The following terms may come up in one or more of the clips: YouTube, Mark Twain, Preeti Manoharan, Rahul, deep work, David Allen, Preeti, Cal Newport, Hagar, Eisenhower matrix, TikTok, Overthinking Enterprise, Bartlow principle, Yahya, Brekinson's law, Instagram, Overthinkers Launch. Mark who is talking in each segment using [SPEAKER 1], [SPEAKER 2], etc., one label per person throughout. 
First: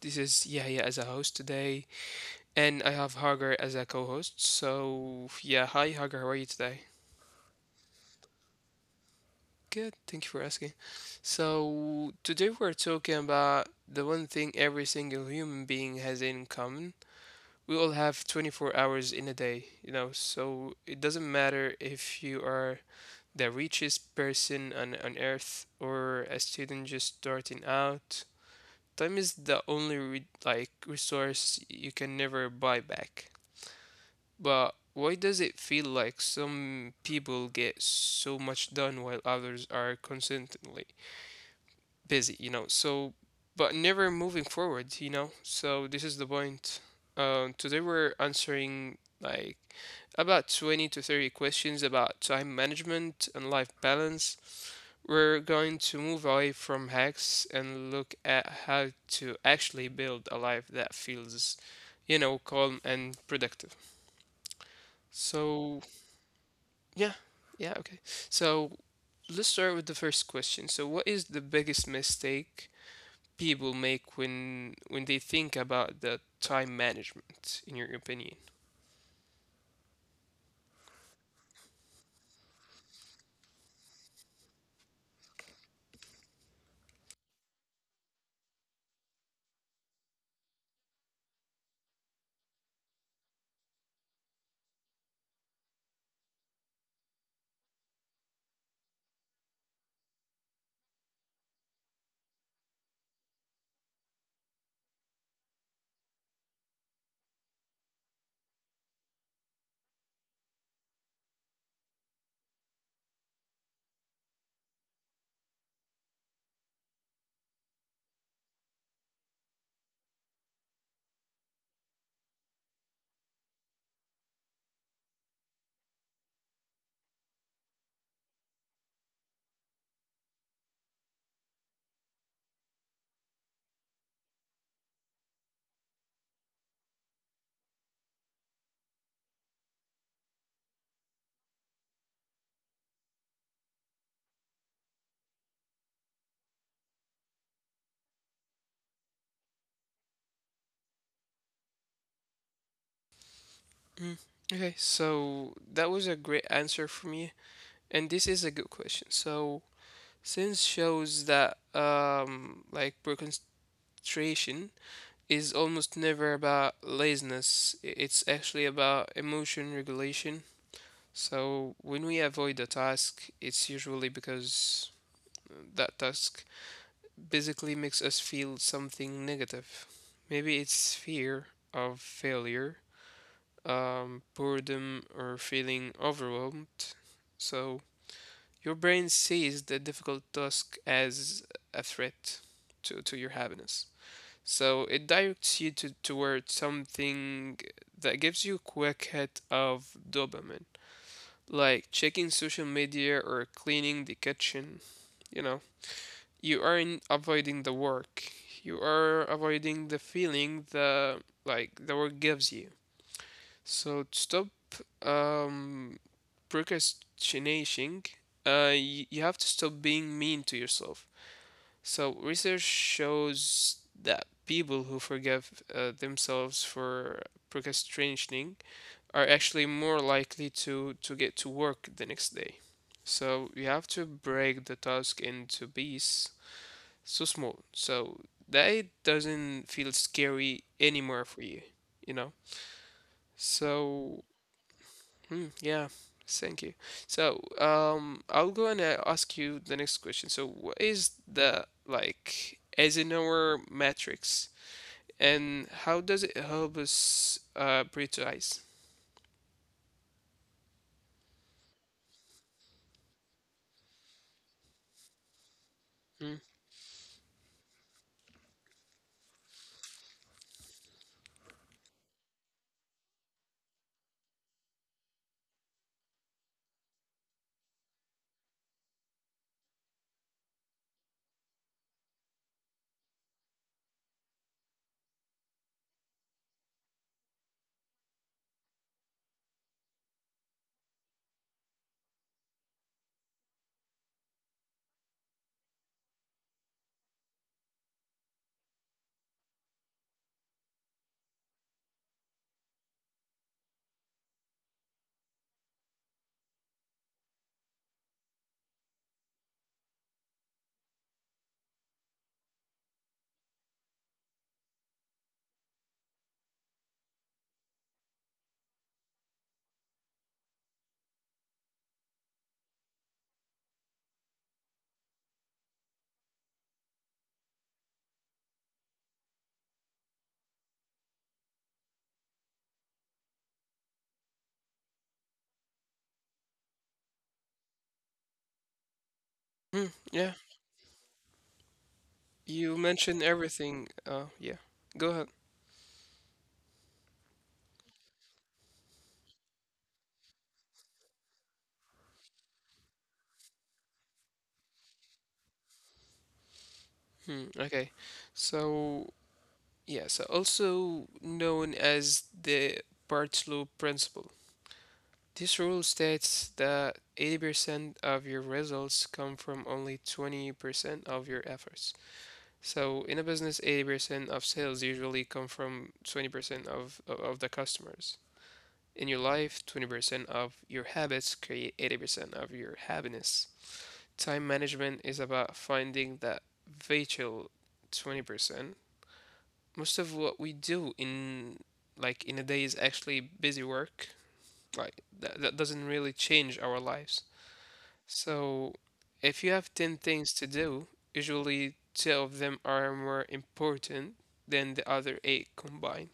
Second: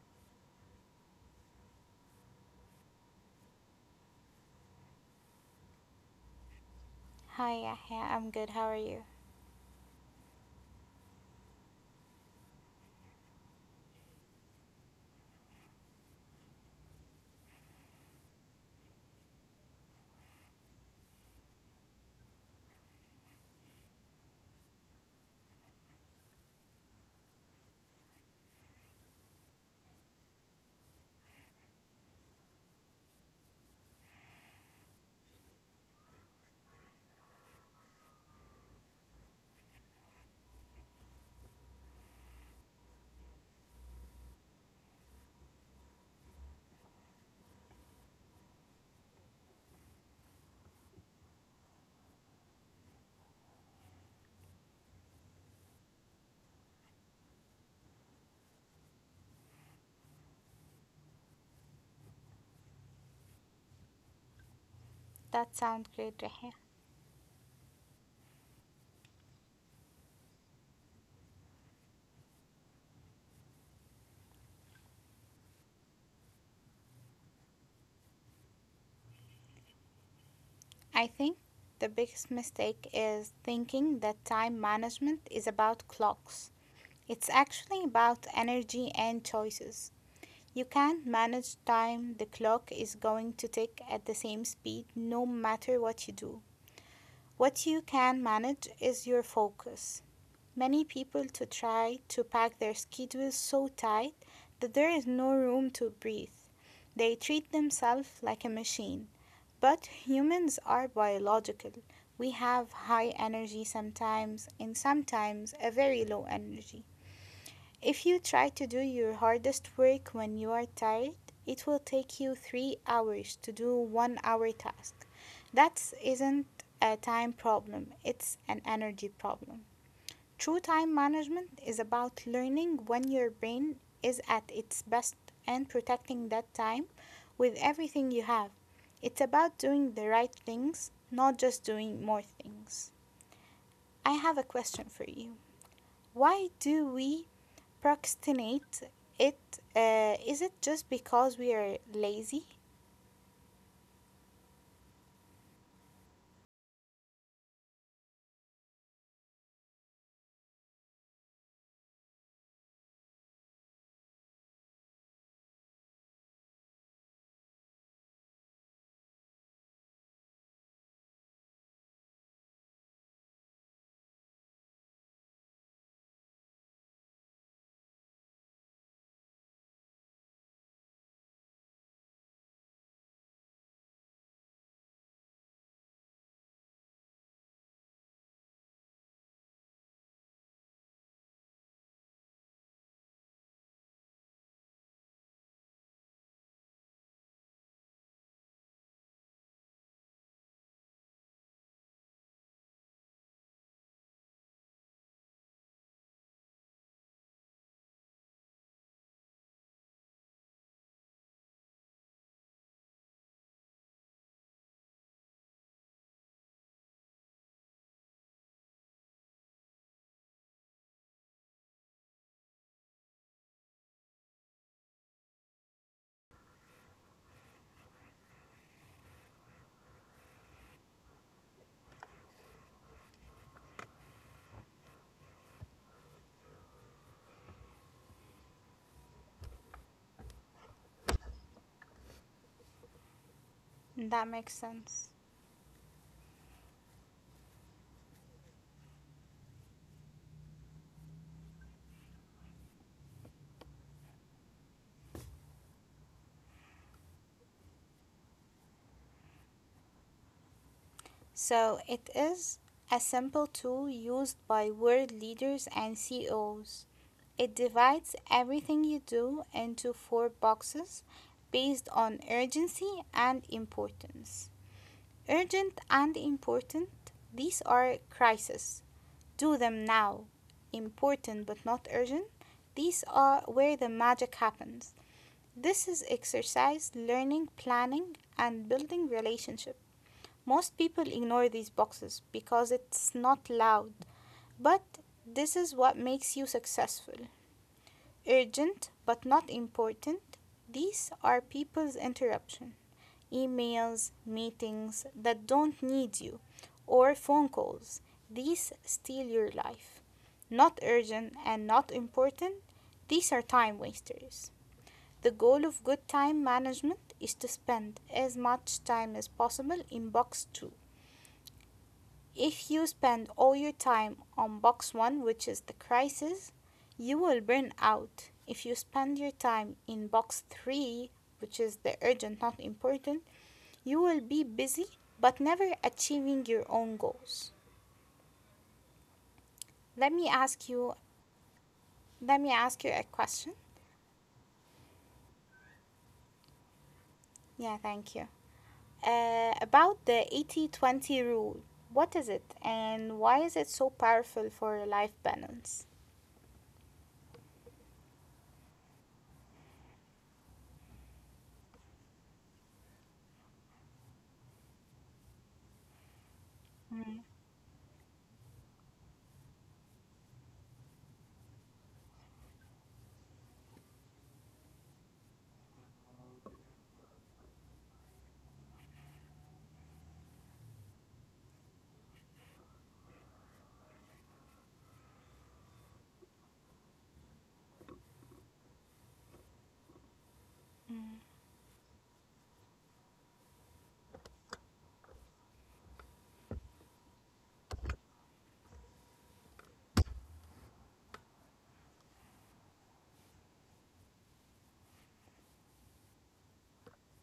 [SPEAKER 1] This is Yahya as a host today, and I have Hagar as a co host. So, yeah, hi Hagar, how are you today?
[SPEAKER 2] Hi, Yahya. I'm good. How are you?
[SPEAKER 1] Good, thank you for asking. So, today we're talking about the one thing every single human being has in common. We all have 24 hours in a day, so it doesn't matter if you are the richest person on earth or a student just starting out. Time is the only re like resource you can never buy back. But why does it feel like some people get so much done while others are constantly busy, you know? But never moving forward, you know? So this is the point. Today we're answering about 20 to 30 questions about time management and life balance. We're going to move away from hacks and look at how to actually build a life that feels, you know, calm and productive.
[SPEAKER 2] That sounds great,
[SPEAKER 1] So,
[SPEAKER 2] Yahya.
[SPEAKER 1] yeah, yeah, okay. So, let's start with the first question. So, what is the biggest mistake people make when they think about the time management, in your opinion?
[SPEAKER 2] I think the biggest mistake is thinking that time management is about clocks. It's actually about energy and choices. You can't manage time the clock is going to tick at the same speed no matter what you do. What you can manage is your focus. Many people to try to pack their schedules so tight that there is no room to breathe. They treat themselves like a machine. But humans are biological. We have high energy sometimes and sometimes a very low energy. If you try to do your hardest work when you are tired, it will take you 3 hours to do 1 hour task. That isn't a time problem, it's an energy problem. True time management is about learning when your brain is at its best and protecting that time with everything you have. It's about doing the right things, not just doing more things. I have a question for you. Why do we procrastinate it? Is it just because we are lazy?
[SPEAKER 1] Mm. Okay, so that was a great answer from you, and this is a good question. So, since shows that like procrastination frustration is almost never about laziness. It's actually about emotion regulation. So when we avoid a task, it's usually because that task basically makes us feel something negative. Maybe it's fear of failure, boredom, or feeling overwhelmed. So your brain sees the difficult task as a threat to your happiness. So it directs you toward something that gives you a quick hit of dopamine, like checking social media or cleaning the kitchen. You know, you aren't avoiding the work. You are avoiding the feeling that the work gives you. So to stop um, procrastinating, you have to stop being mean to yourself. So, research shows that people who forgive themselves for procrastinating are actually more likely to, get to work the next day. So, you have to break the task into pieces so small so that it doesn't feel scary anymore for you, you know?
[SPEAKER 2] That makes sense.
[SPEAKER 1] So, Hmm, yeah, Thank you. So, I'll go and ask you the next question. So, what is the Eisenhower matrix, and how does it help us prioritize?
[SPEAKER 2] So it is a simple tool used by world leaders and CEOs.
[SPEAKER 1] Hmm.
[SPEAKER 2] It divides everything you do into four boxes based on urgency and importance. Urgent and important, these are crises. Do them now. Important but not urgent, these are where the magic happens. This is exercise, learning, planning, and building relationships. Most people ignore these boxes because it's not loud, but this is what makes you successful. Urgent but not important, these are people's interruption. Emails, meetings that don't need you, or phone calls. These steal your life. Not urgent and not important, these are time wasters. The goal of good time management is to spend as much time as possible in box 2. If you spend all your time on box one, which is the crisis, you will burn out. If you spend your time in box three, which is the urgent, not important, you will be busy but never achieving your own goals. Let me ask you.
[SPEAKER 1] Hmm. Yeah,
[SPEAKER 2] Let me ask you a question.
[SPEAKER 1] you mentioned everything. Yeah, Go ahead.
[SPEAKER 2] Yeah, thank you. About the 80/20 rule, what is it and why is it so powerful for life balance?
[SPEAKER 1] Hmm. Okay, so Also known as the Bartlow principle.
[SPEAKER 2] Mm,
[SPEAKER 1] This rule states that 80% of your results come from only 20% of your efforts. So in a business, 80% of sales usually come from 20% of the customers. In your life, 20% of your habits create 80% of your happiness. Time management is about finding that vital 20%.
[SPEAKER 2] mm.
[SPEAKER 1] Most of what we do in in a day is actually busy work. That doesn't really change our lives. So, if you have 10 things to do, usually two of them are more important than the other eight combined.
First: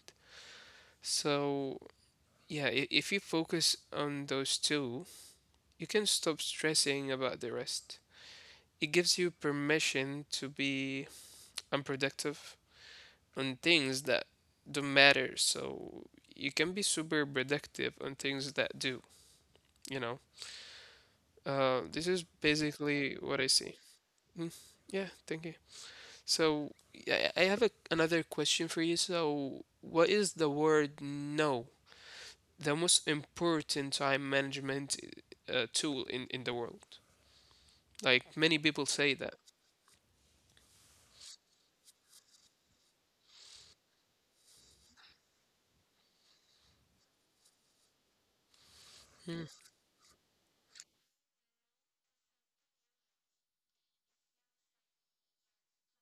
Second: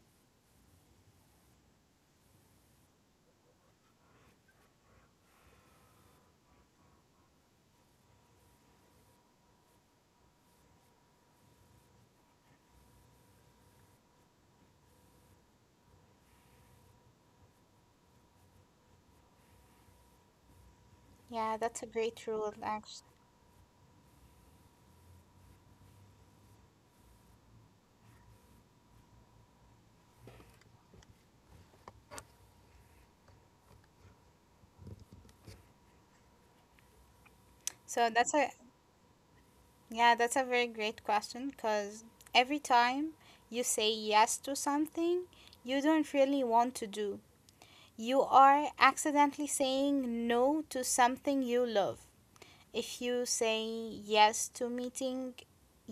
[SPEAKER 1] So, if you focus on those two, you can stop stressing about the rest. It gives you permission to be unproductive on things that don't matter. So, you can be super productive on things that do, you know.
[SPEAKER 2] Yeah, that's a
[SPEAKER 1] This is
[SPEAKER 2] great rule, actually.
[SPEAKER 1] basically what I see. Mm, yeah, thank you. So yeah, I have another question for you. So what is the word no, the most important time management tool in the world?
[SPEAKER 2] So
[SPEAKER 1] Like
[SPEAKER 2] that's
[SPEAKER 1] many
[SPEAKER 2] a,
[SPEAKER 1] people say that.
[SPEAKER 2] Yeah, that's a very great question because every time you say yes to something you don't really want to do, you are
[SPEAKER 1] Mm,
[SPEAKER 2] accidentally saying no to something you love. If you say yes to meeting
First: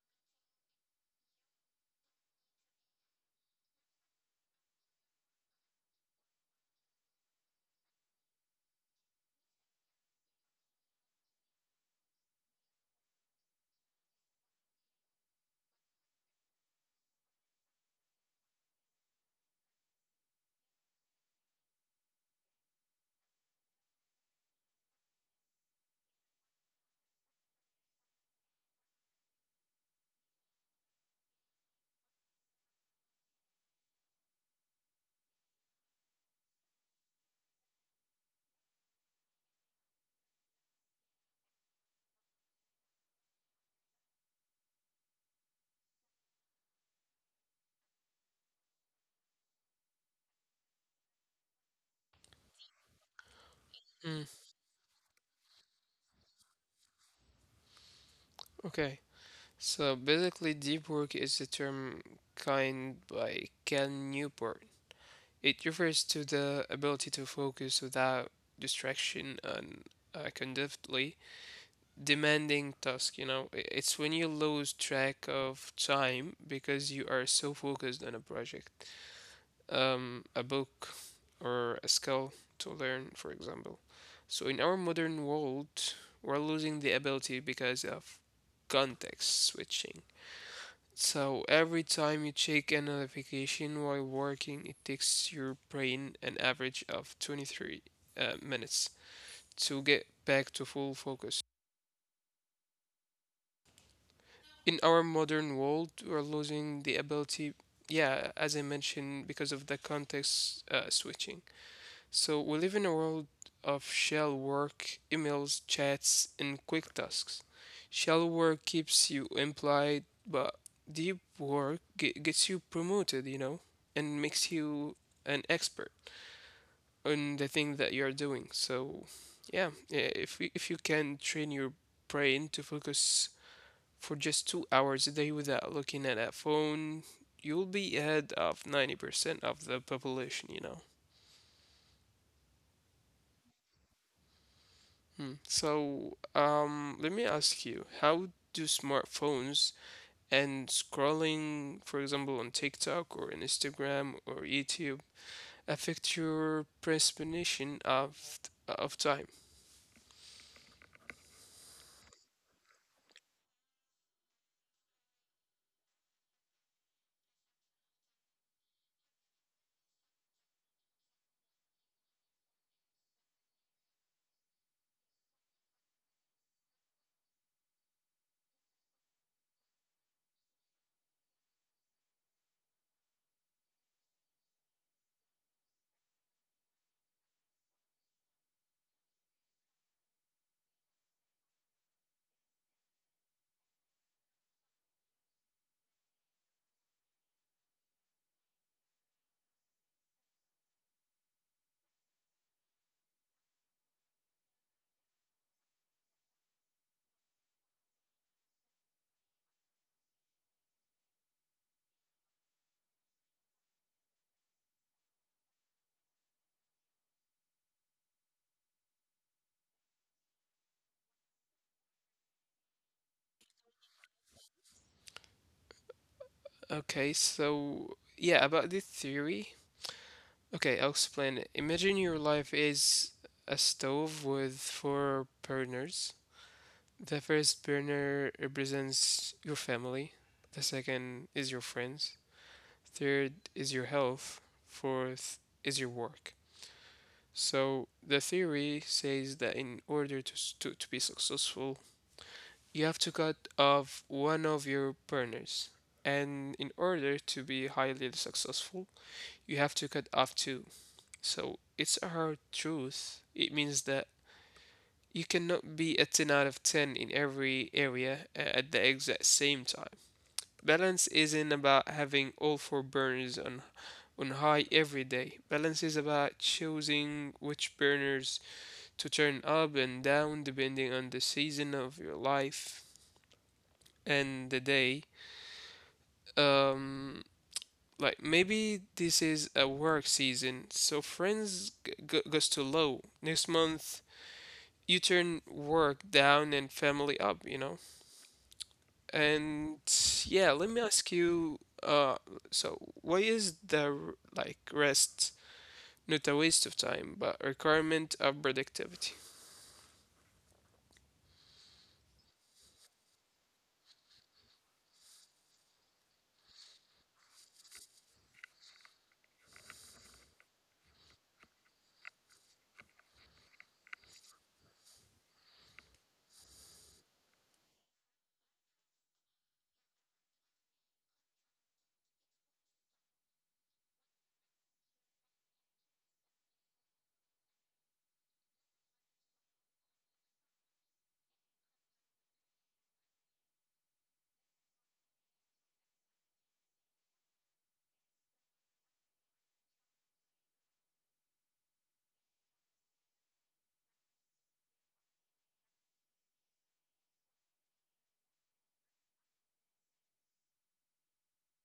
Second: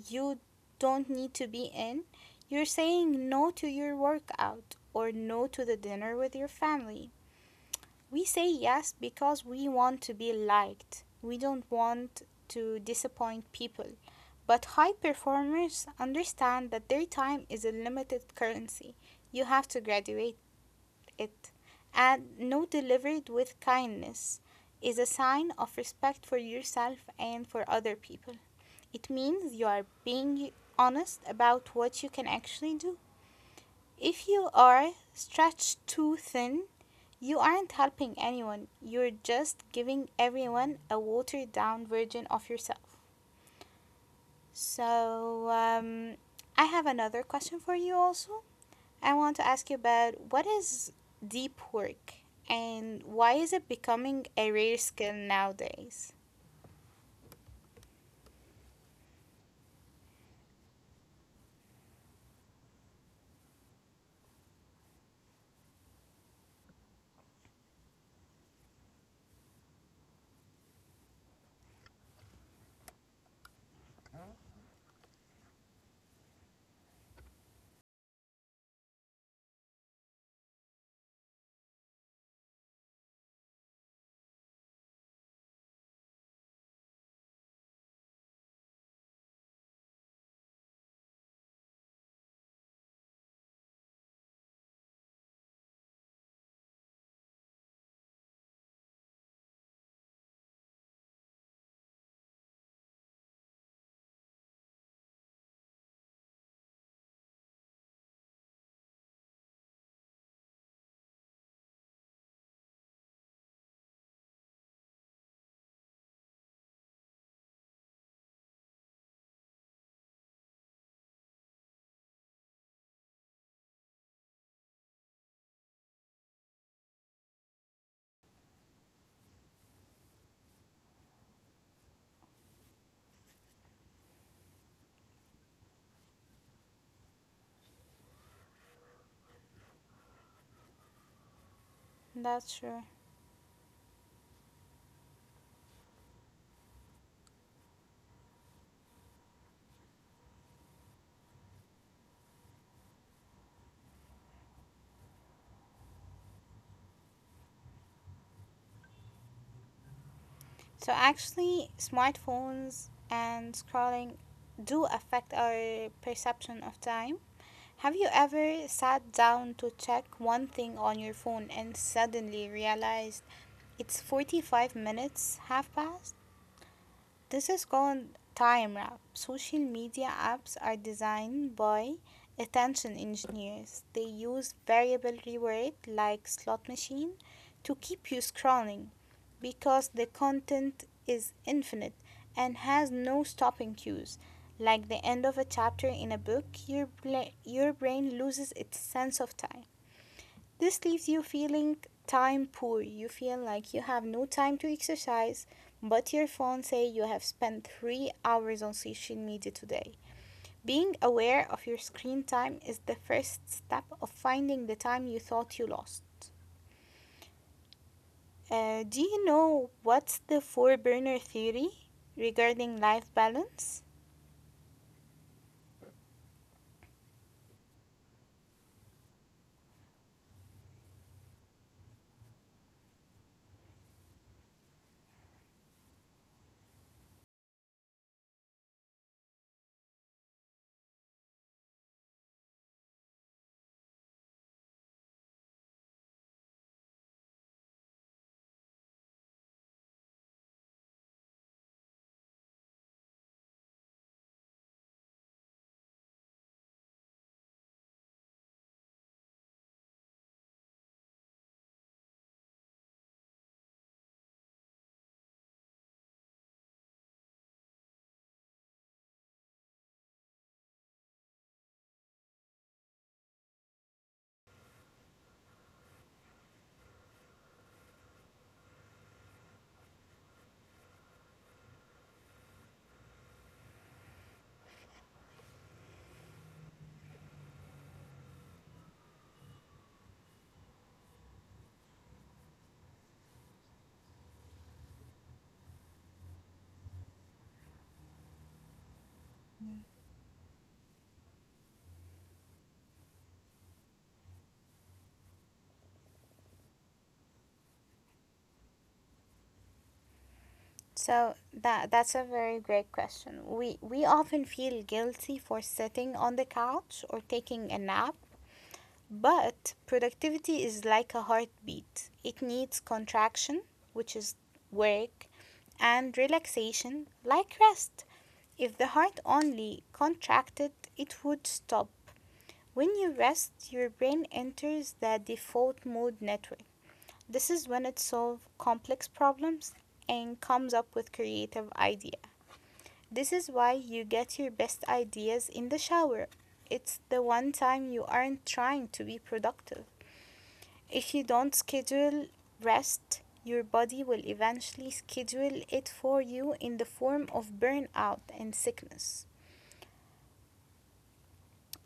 [SPEAKER 2] you don't need to be in, you're saying no to your workout or no to the dinner with your family. We say yes because we want to be liked. We don't want to disappoint people. But high performers understand that their time is a limited currency. You have to graduate it. And no delivered with kindness is a sign of respect for yourself and for other people. It means you are being honest about what you can actually do. If you are stretched too thin, you aren't helping anyone, you're just giving everyone a watered down version of yourself. So, I have another question for you also. I want to ask you about what is deep work and why is it becoming
[SPEAKER 1] mm,
[SPEAKER 2] a rare skill nowadays?
[SPEAKER 1] okay. So basically, deep work is a term coined by Cal Newport. It refers to the ability to focus without distraction and uh, demanding task, you know. It's when you lose track of time because you are so focused on a project, a book, or a skill to learn, for example. So in our modern world, we're losing the ability because of context switching. So every time you check a notification while working, it takes your brain an average of 23 minutes to get back to full focus. In our modern world, we're losing the ability, yeah, as I mentioned, because of the context switching. So we live in a world of shell work, emails, chats, and quick tasks. Shell work keeps you employed, but deep work gets you promoted, you know, and makes you an expert on the thing that you're doing. If you can train your brain to focus for just 2 hours a day without looking at a phone, you'll be ahead of 90% of the population, you know.
[SPEAKER 2] That's true.
[SPEAKER 1] Hmm. So, let me ask you, how do smartphones and scrolling, for example, on TikTok or Instagram or YouTube, affect your perception of time?
[SPEAKER 2] So, actually, smartphones and scrolling do affect our perception of time. Have you ever sat down to check one thing on your phone and suddenly realized it's 45 minutes half past? This is called time wrap. Social media apps are designed by attention engineers. They use variable reward like slot machine to keep you scrolling because the content is infinite and has no stopping cues. Like the end of a chapter in a book, your brain loses its sense of time. This leaves you feeling time poor. You feel like you have no time to exercise, but your phone says you have spent 3 hours on social media today. Being aware of your screen time is the first step of finding the time you thought you lost. Do you know what's the four burner theory regarding life balance?
[SPEAKER 1] Okay, so yeah, about this theory. Okay, I'll explain it. Imagine your life is a stove with four burners. The first burner represents your family. The second is your friends. Third is your health. Fourth is your work. So the theory says that in order to be successful, you have to cut off one of your burners. And in order to be highly successful, you have to cut off two. So it's a hard truth. It means that you cannot be a 10 out of 10 in every area at the exact same time. Balance isn't about having all four burners on high every day. Balance is about choosing which burners to turn up and down depending on the season of your life and the day. Um, like maybe this is a work season, so friends goes to low. Next month, you turn work down and family up. You know. And yeah, let me ask you, so why is the rest not a waste of time, but requirement of productivity?
[SPEAKER 2] So that's a very great question. We often feel guilty for sitting on the couch or taking a nap. But productivity is like a heartbeat. It needs contraction, which is work, and relaxation, like rest. If the heart only contracted, it would stop. When you rest, your brain enters the default mode network. This is when it solves complex problems and comes up with creative ideas. This is why you get your best ideas in the shower. It's the one time you aren't trying to be productive. If you don't schedule rest, your body will eventually schedule it for you in the form of burnout and sickness.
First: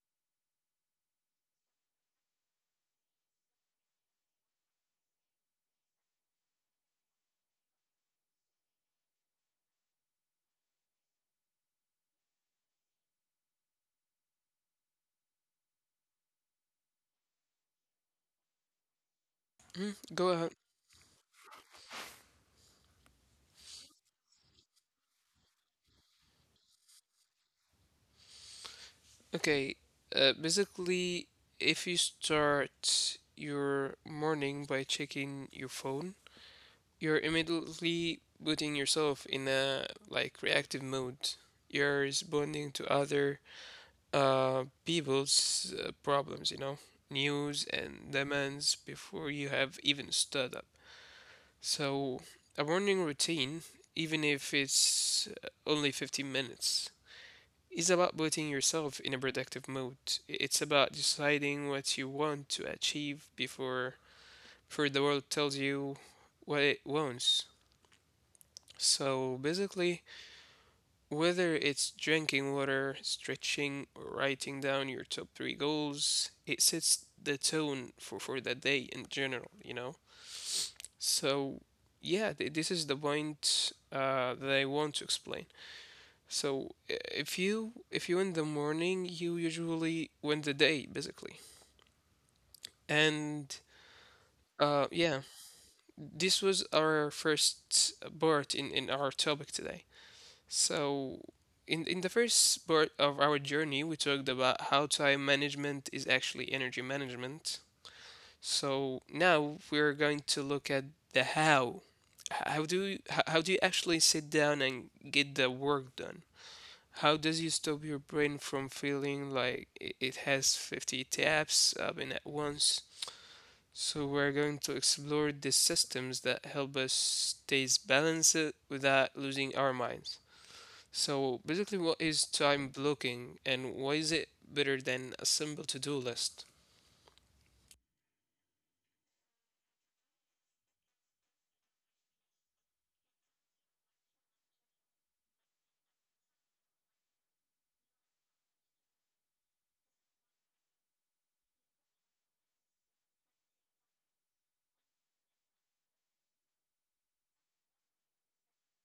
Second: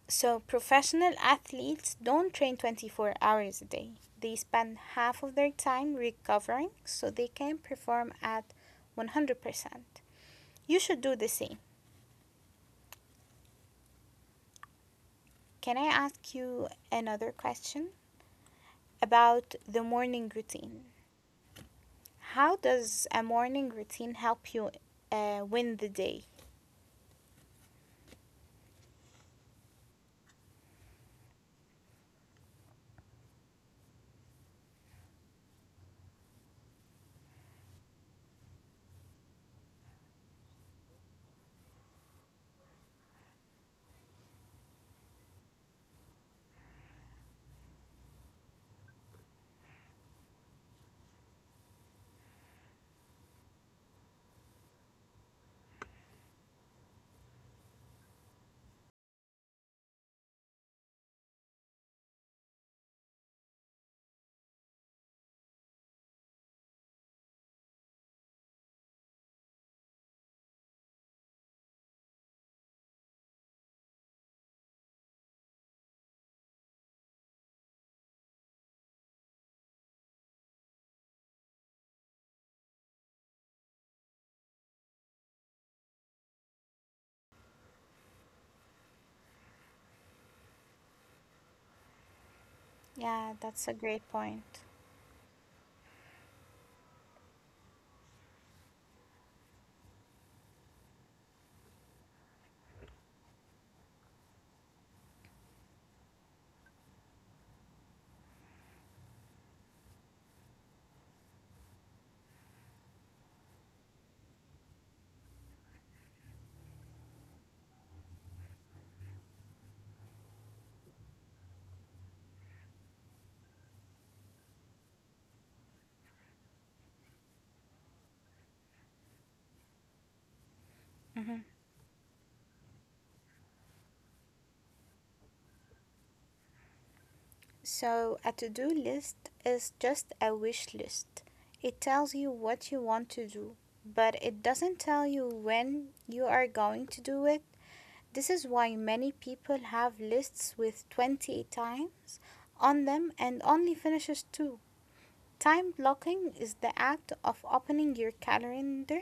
[SPEAKER 2] So, professional athletes don't train 24 hours a day. They spend half of their time recovering so they can perform at 100%. You should do the same. Can I ask you another question about the
[SPEAKER 1] Mm,
[SPEAKER 2] morning
[SPEAKER 1] go ahead.
[SPEAKER 2] routine? How does a morning routine help you win the day?
[SPEAKER 1] Okay, basically, if you start your morning by checking your phone, you're immediately putting yourself in a reactive mode. You're responding to other people's problems, you know, news and demands before you have even stood up. So, a morning routine, even if it's only 15 minutes, is about putting yourself in a productive mood. It's about deciding what you want to achieve before the world tells you what it wants. So, basically, whether it's drinking water, stretching, or writing down your top three goals, it sets the tone for that day in general, you know? So, this is the point that I want to explain. So, if you in the morning, you usually win the day basically.
[SPEAKER 2] Yeah,
[SPEAKER 1] And
[SPEAKER 2] that's a great point.
[SPEAKER 1] yeah, this was our first part in our topic today. So, in the first part of our journey, we talked about how time management is actually energy management. So now we're going to look at the how. How do you, how do you actually sit down and get the work done? How does you stop your brain from feeling like it has 50 tabs open at once? So we're going to explore the systems that help us stay balanced without losing our minds.
[SPEAKER 2] Mhm.
[SPEAKER 1] So basically, what is time blocking and why is it better than a simple to-do list?
[SPEAKER 2] So, a to do list is just a wish list. It tells you what you want to do, but it doesn't tell you when you are going to do it. This is why many people have lists with 20 times on them and only finishes two. Time blocking is the act of opening your calendar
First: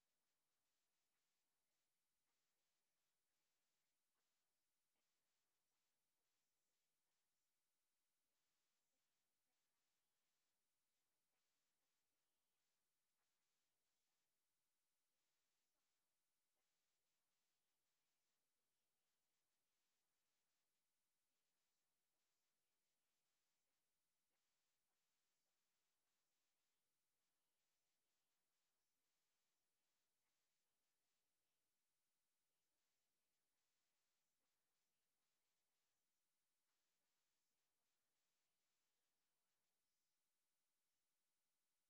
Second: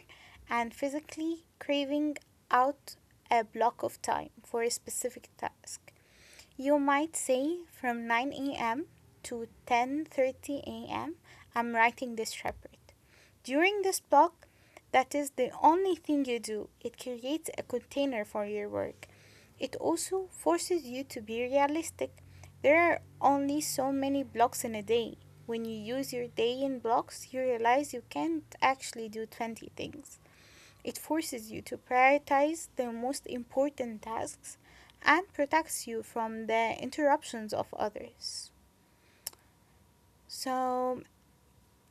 [SPEAKER 2] and physically craving out a block of time for a specific task. You might say from 9 a.m. to 10:30 a.m. I'm writing this report. During this block, that is the only thing you do. It creates a container for your work. It also forces you to be realistic. There are only so many blocks in a day. When you use your day in blocks, you realize you can't actually do 20 things. It forces you to prioritize the most important tasks and protects you from the interruptions of others. So,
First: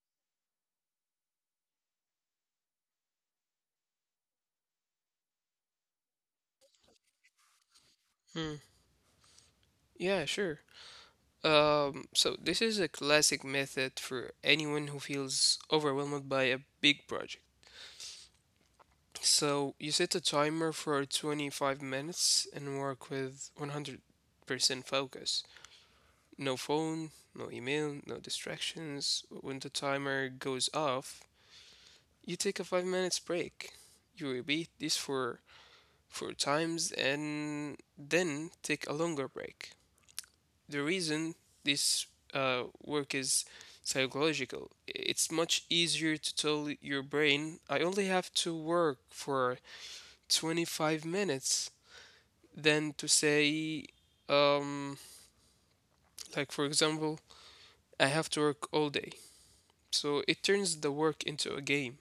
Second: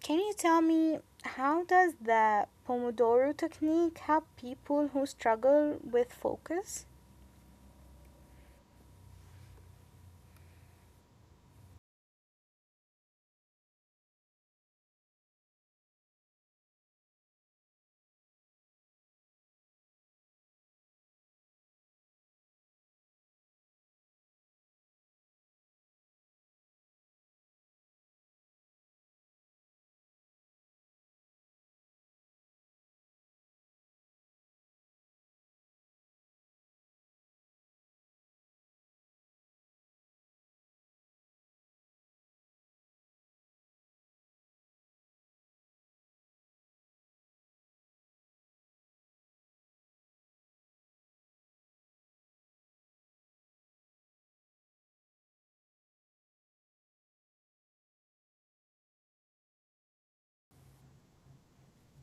[SPEAKER 2] can you tell me how does the Pomodoro technique help people who struggle with focus?
[SPEAKER 1] Hmm. Yeah, sure. So this is a classic method for anyone who feels overwhelmed by a big project. So you set a timer for 25 minutes and work with 100% focus. No phone, no email, no distractions. When the timer goes off, you take a 5 minutes break. You repeat this for four times and then take a longer break. The reason this work is psychological. It's much easier to tell your brain, I only have to work for 25 minutes than to say, um, like for example, I have to work all day. So it turns the work into a game.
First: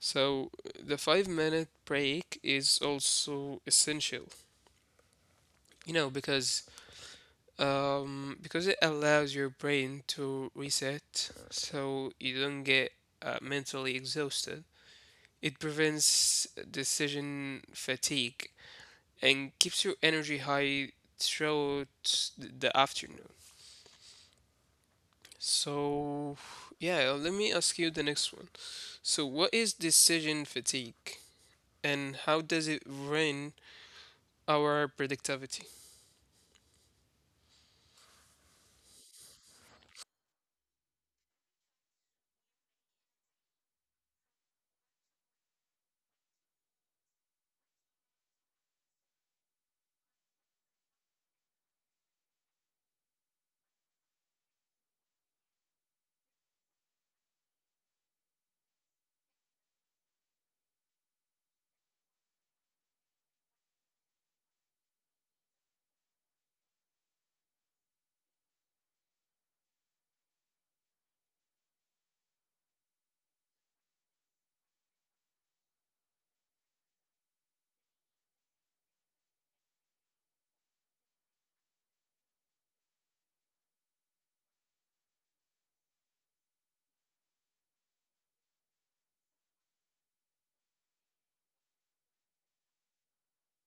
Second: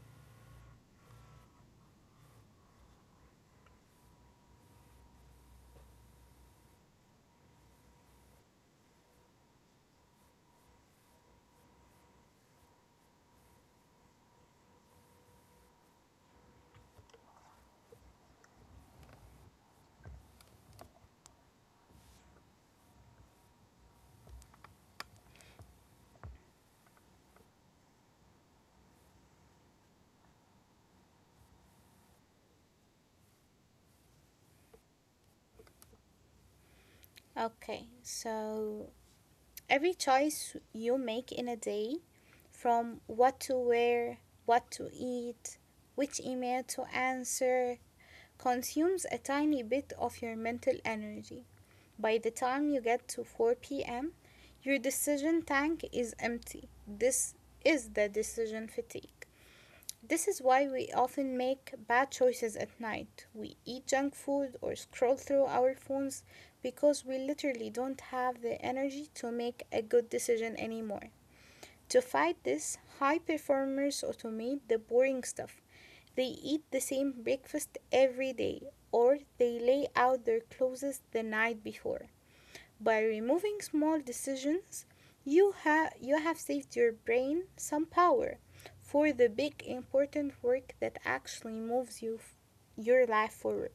[SPEAKER 1] So the 5 minute break is also essential, you know, because it allows your brain to reset so you don't get mentally exhausted. It prevents decision fatigue and keeps your energy high throughout the afternoon. So, yeah, let me ask you the next one. So, what is decision fatigue and how does it ruin our productivity?
[SPEAKER 2] Okay, so every choice you make in a day, from what to wear, what to eat, which email to answer, consumes a tiny bit of your mental energy. By the time you get to 4 p.m., your decision tank is empty. This is the decision fatigue. This is why we often make bad choices at night. We eat junk food or scroll through our phones because we literally don't have the energy to make a good decision anymore. To fight this, high performers automate the boring stuff. They eat the same breakfast every day or they lay out their clothes the night before. By removing small decisions, you have saved your brain some power for the big important work that actually moves your life forward.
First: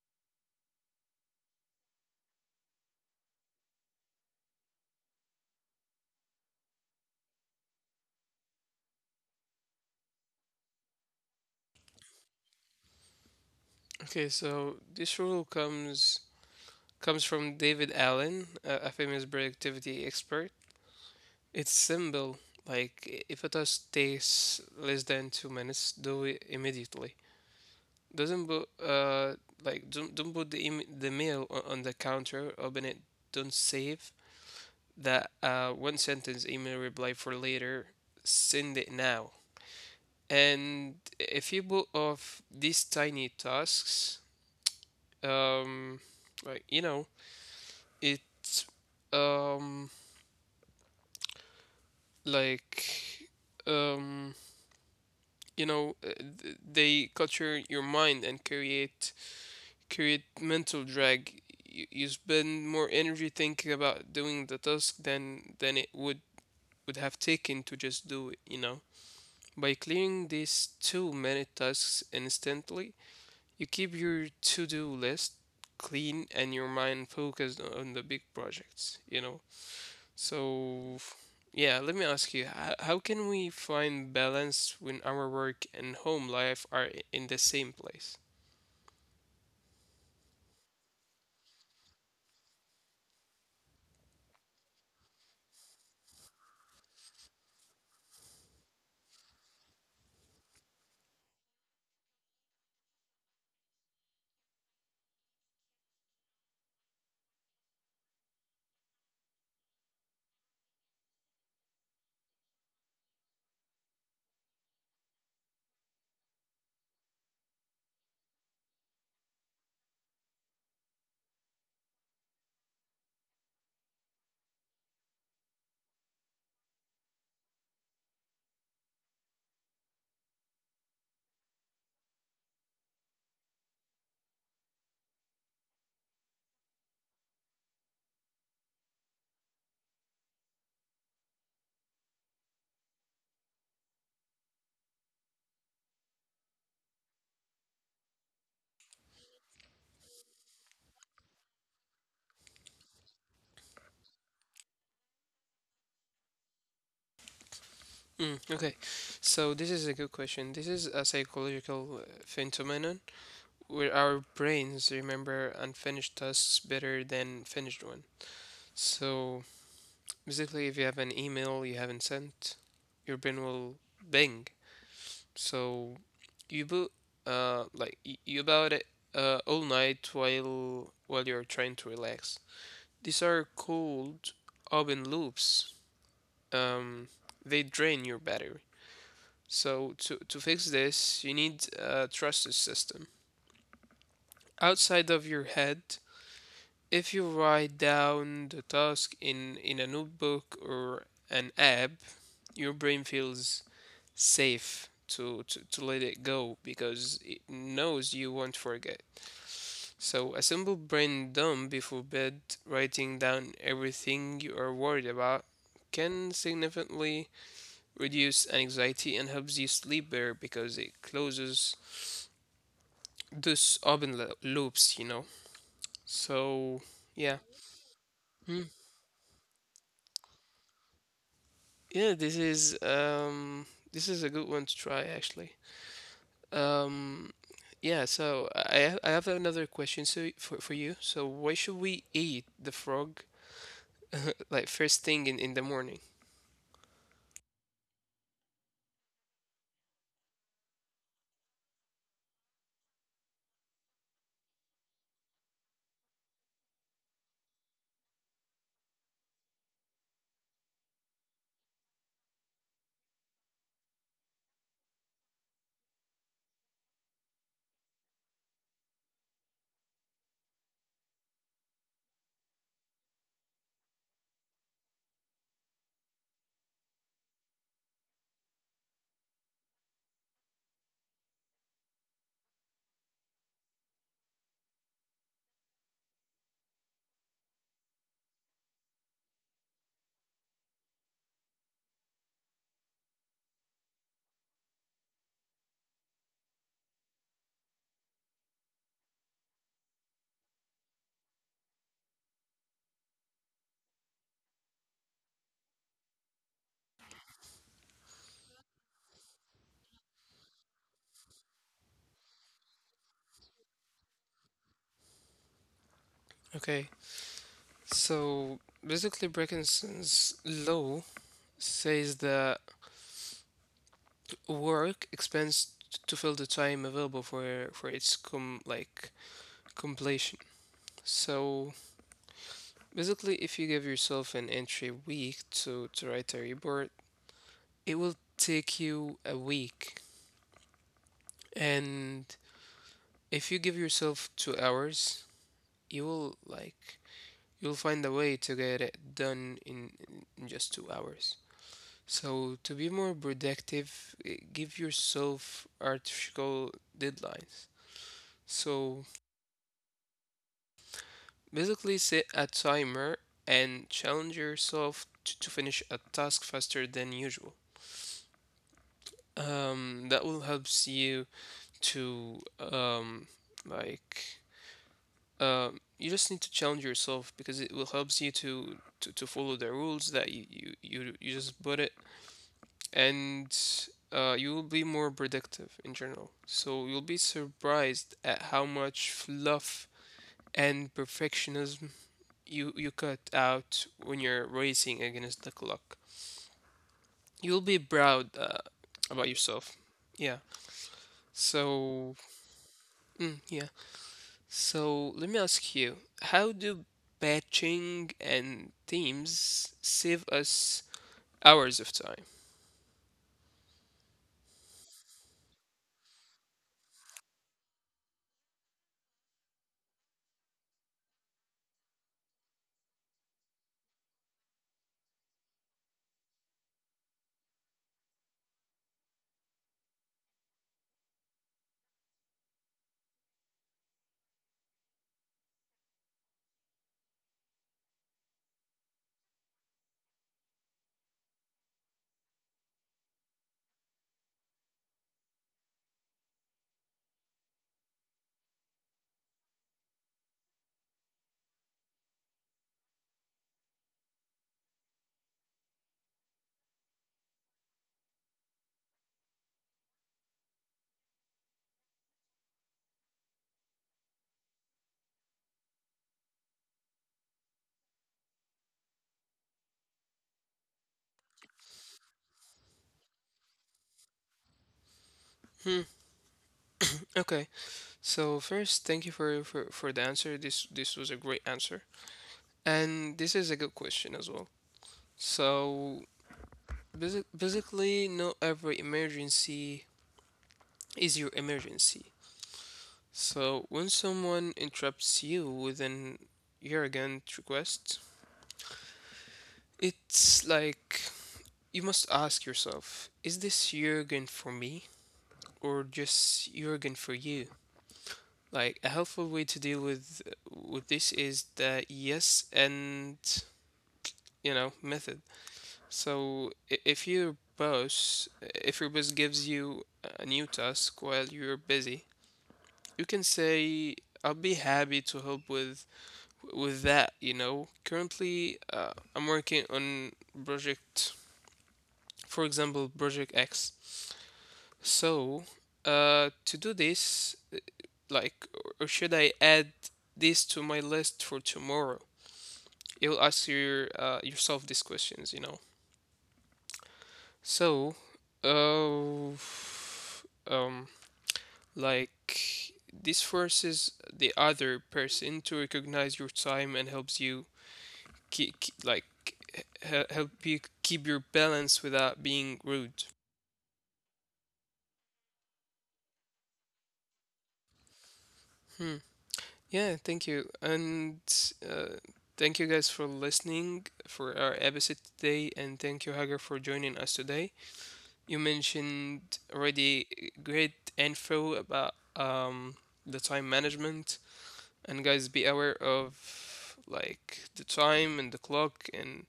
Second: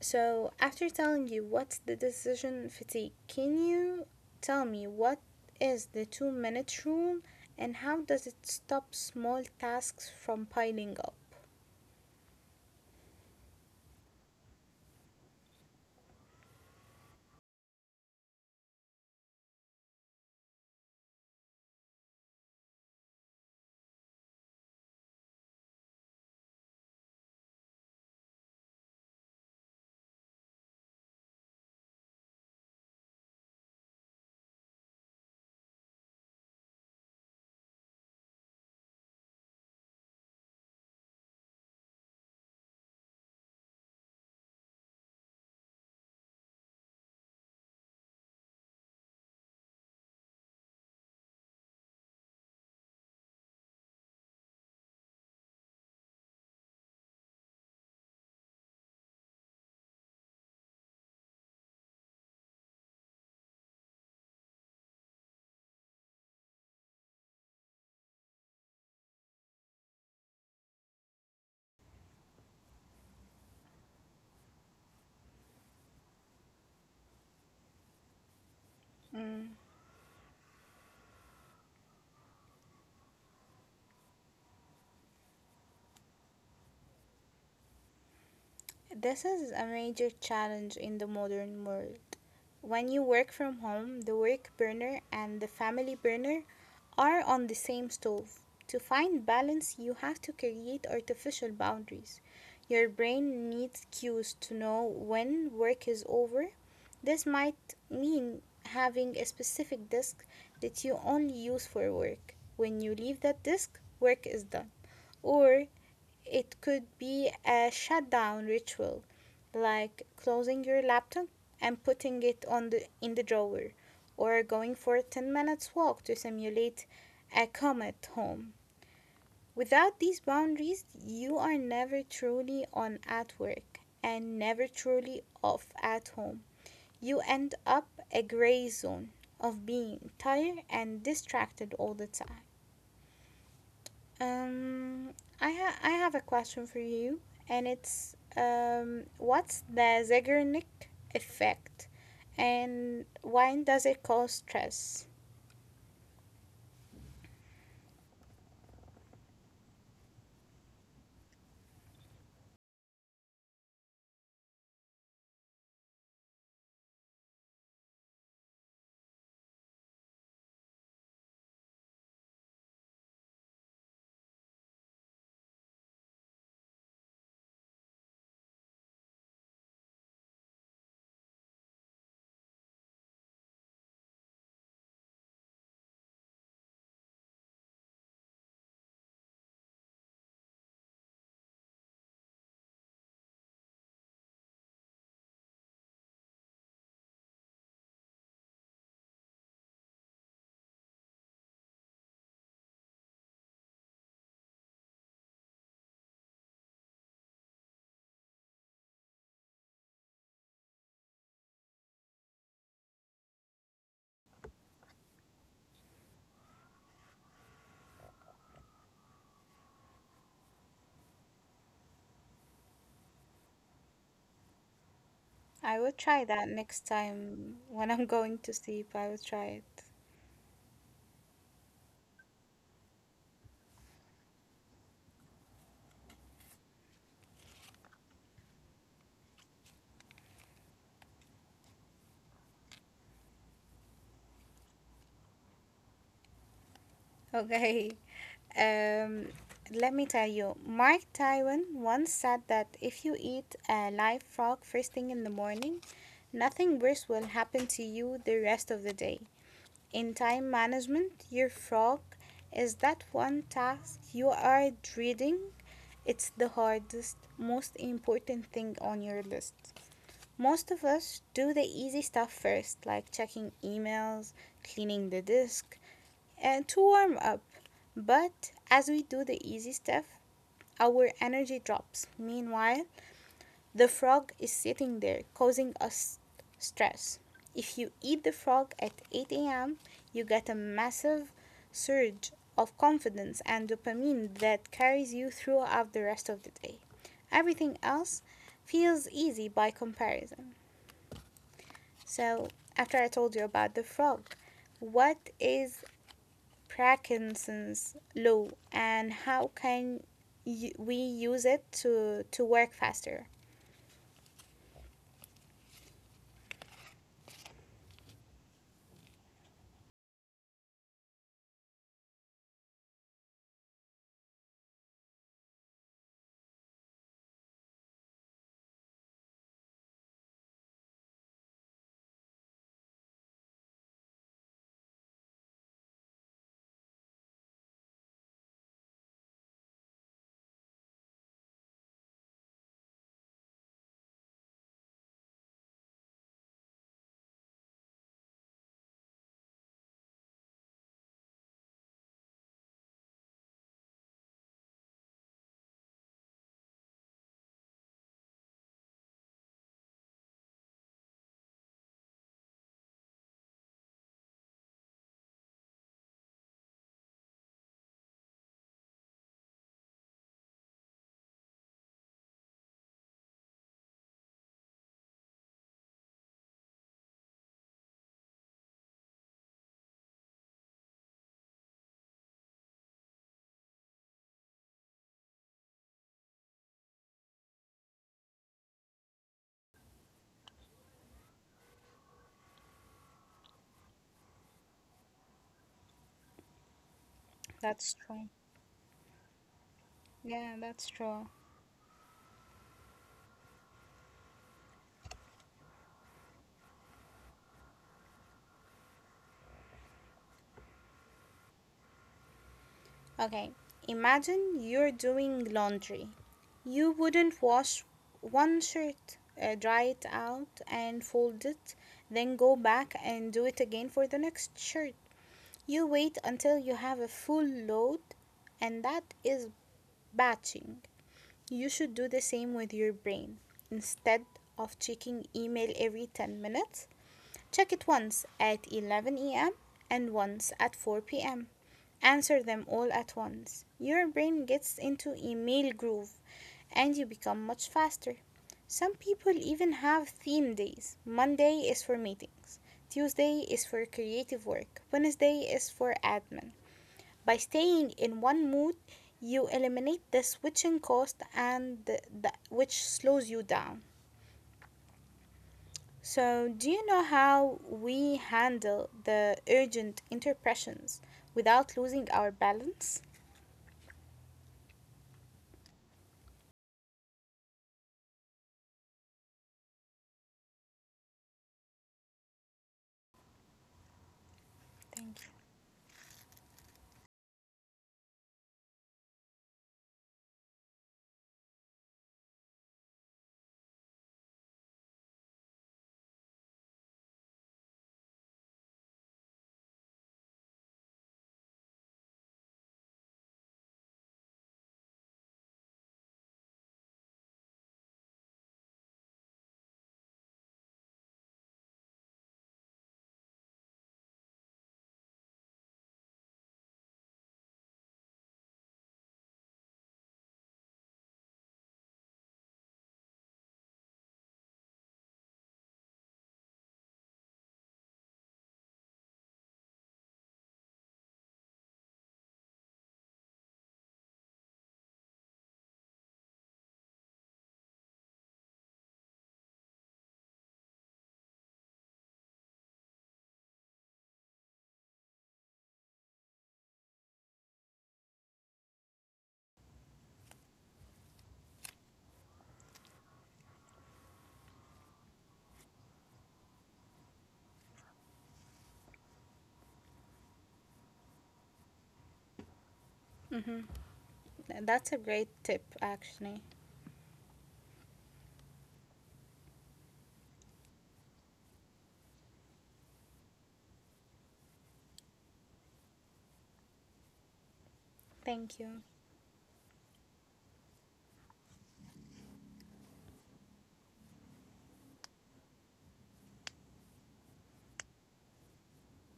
[SPEAKER 2] So, after telling you what's the decision fatigue, can you tell me what is the 2-minute rule and how does it stop small tasks from piling up?
[SPEAKER 1] Okay, so this rule comes from David Allen, a famous productivity expert. Its symbol, like if a task takes less than 2 minutes, do it immediately. Doesn't put don't put the the mail on the counter. Open it. Don't save that one sentence email reply for later. Send it now. And if you put off these tiny tasks, um, like you know, it, um like um you know uh, they culture your mind and create mental drag. You spend more energy thinking about doing the task than it would have taken to just do it. By clearing these two many tasks instantly, you keep your to-do list clean and your mind focused on the big projects. So, yeah, let me ask you, how can we find balance when our work and home life are in the same place?
[SPEAKER 2] This is a major challenge in the modern world. When you work from home, the work burner and the family burner are on the same stove. To find balance, you have to create artificial boundaries. Your brain needs cues to know when work is over. This might mean having a specific disk that you only use for work. When you leave that disk, work is done. Or it could be a shutdown ritual, like closing your laptop and putting it on the in the drawer, or going for a 10 minutes walk to simulate a comet home. Without these boundaries, you are never truly on at work and never truly off at home. You end up a gray zone of being tired and distracted all the time. Um, I have a question for you, and it's what's the Zeigarnik effect, and why does it cause stress?
[SPEAKER 1] Okay, so this is a good question. This is a psychological phenomenon where our brains remember unfinished tasks better than finished one. So, basically, if you have an email you haven't sent, your brain will bing. So you bu- you about it all night while you're trying to relax. These are called open loops. Um, they drain your battery. So to fix this, you need a trusted system. Outside of your head, if you write down the task in a notebook or an app, your brain feels safe to let it go because it knows you won't forget. So, a simple brain dump before bed, writing down everything you are worried about, can significantly reduce anxiety and helps you sleep better because it closes those open loops.
[SPEAKER 2] I will try that
[SPEAKER 1] So,
[SPEAKER 2] next
[SPEAKER 1] yeah.
[SPEAKER 2] time when I'm going
[SPEAKER 1] Hmm.
[SPEAKER 2] to sleep. I will try it.
[SPEAKER 1] Yeah, this is a good one to try actually. Um yeah, so I have another question for you. So, why should we eat the frog like first thing in the morning?
[SPEAKER 2] Okay. Um, let me tell you, Mark Twain once said that if you eat a live frog first thing in the morning, nothing worse will happen to you the rest of the day. In time management, your frog is that one task you are dreading. It's the hardest, most important thing on your list. Most of us do the easy stuff first, like checking emails, cleaning the disk, and to warm up. But as we do the easy stuff, our energy drops. Meanwhile, the frog is sitting there, causing us stress. If you eat the frog at 8 a.m., you get a massive surge of confidence and dopamine that carries you throughout the rest of the day. Everything else feels easy by comparison. So, after I told you about the frog, what is Parkinson's law and how can we use it to work faster?
[SPEAKER 1] Okay. So basically, Brekinson's law says that work expands to fill the time available for its completion. So basically, if you give yourself an entry week to write a report, it will take you a week. And if you give yourself 2 hours, you will you'll find a way to get it done in just 2 hours. So, to be more productive, give yourself artificial deadlines. So, basically, set a timer and challenge yourself to finish a task faster than usual. That will help you to, um, like, you just need to challenge yourself because it will helps you to follow the rules that you just put it, and you will be more predictive in general. So you'll be surprised at how much fluff and perfectionism you cut out when you're racing against the clock. You'll be
[SPEAKER 2] That's
[SPEAKER 1] proud
[SPEAKER 2] true.
[SPEAKER 1] about yourself. Yeah.
[SPEAKER 2] Yeah, that's true.
[SPEAKER 1] So yeah. So let me ask you, how do batching and teams save us hours of time?
[SPEAKER 2] Okay, imagine you're doing laundry. You wouldn't wash one shirt, dry it out, and fold it, then go back and do it again for the next shirt. You wait until you have a full load, and that is batching. You should do the same with your brain. Instead of checking email every 10 minutes, check it once at 11 a.m. and once at 4 p.m. Answer them all at once. Your brain gets into email groove and you become much faster. Some people even have theme days. Monday is for meetings. Tuesday is for creative work. Wednesday is for admin. By staying in one mood, you eliminate the switching cost and which slows you down. So, do you know how we handle the urgent interruptions without losing our balance?
[SPEAKER 1] Hmm. Okay. So first, thank you for the answer. This was a great answer, and this is a good question as well. So basically, not every emergency is your emergency. So when someone interrupts you with an urgent request, it's like you must ask yourself: is this urgent for me, or just urgent for you? Like a helpful way to deal with this is that yes and you know method. So if your boss, if your boss, gives you a new task while you're busy, you can say, I'll be happy to help with that, you know. Currently I'm working on project, for example, project X. So to do this, or should I add this to my list for tomorrow? You'll ask yourself these questions, you know. So, uh, um, like this forces the other person to recognize your time and helps you keep, like help you keep your balance without being
[SPEAKER 2] Mm-hmm.
[SPEAKER 1] rude.
[SPEAKER 2] That's a great tip, actually.
[SPEAKER 1] Hmm. Yeah, thank you. And uh, thank you guys for listening for our episode today. And thank you, Hagar, for joining us today.
[SPEAKER 2] Thank
[SPEAKER 1] You
[SPEAKER 2] you.
[SPEAKER 1] mentioned already great info about the time management. And guys, be aware of the time and the clock, and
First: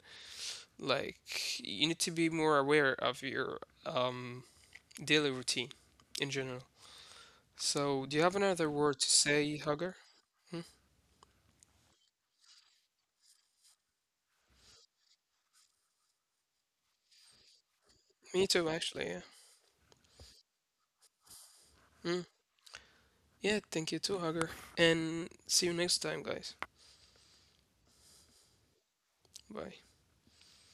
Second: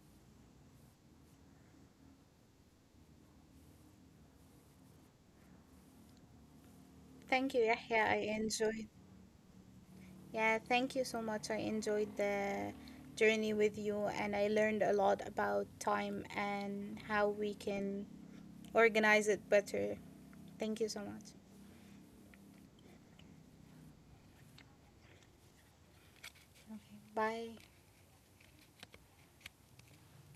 [SPEAKER 1] like you need to be more aware of your um, daily routine in general.
[SPEAKER 2] Thank you, Yahya.
[SPEAKER 1] So, do
[SPEAKER 2] I
[SPEAKER 1] you have another
[SPEAKER 2] enjoyed.
[SPEAKER 1] word to say, Hugger?
[SPEAKER 2] Yeah,
[SPEAKER 1] Hmm?
[SPEAKER 2] thank you so much. I enjoyed the journey with you, and I learned a lot about time and how we can
[SPEAKER 1] Me too, actually, yeah.
[SPEAKER 2] organize it better. Thank you so much.
[SPEAKER 1] Hmm. Yeah, thank you too, Hugger. And see you next time, guys.
[SPEAKER 2] Okay, bye.
[SPEAKER 1] Bye.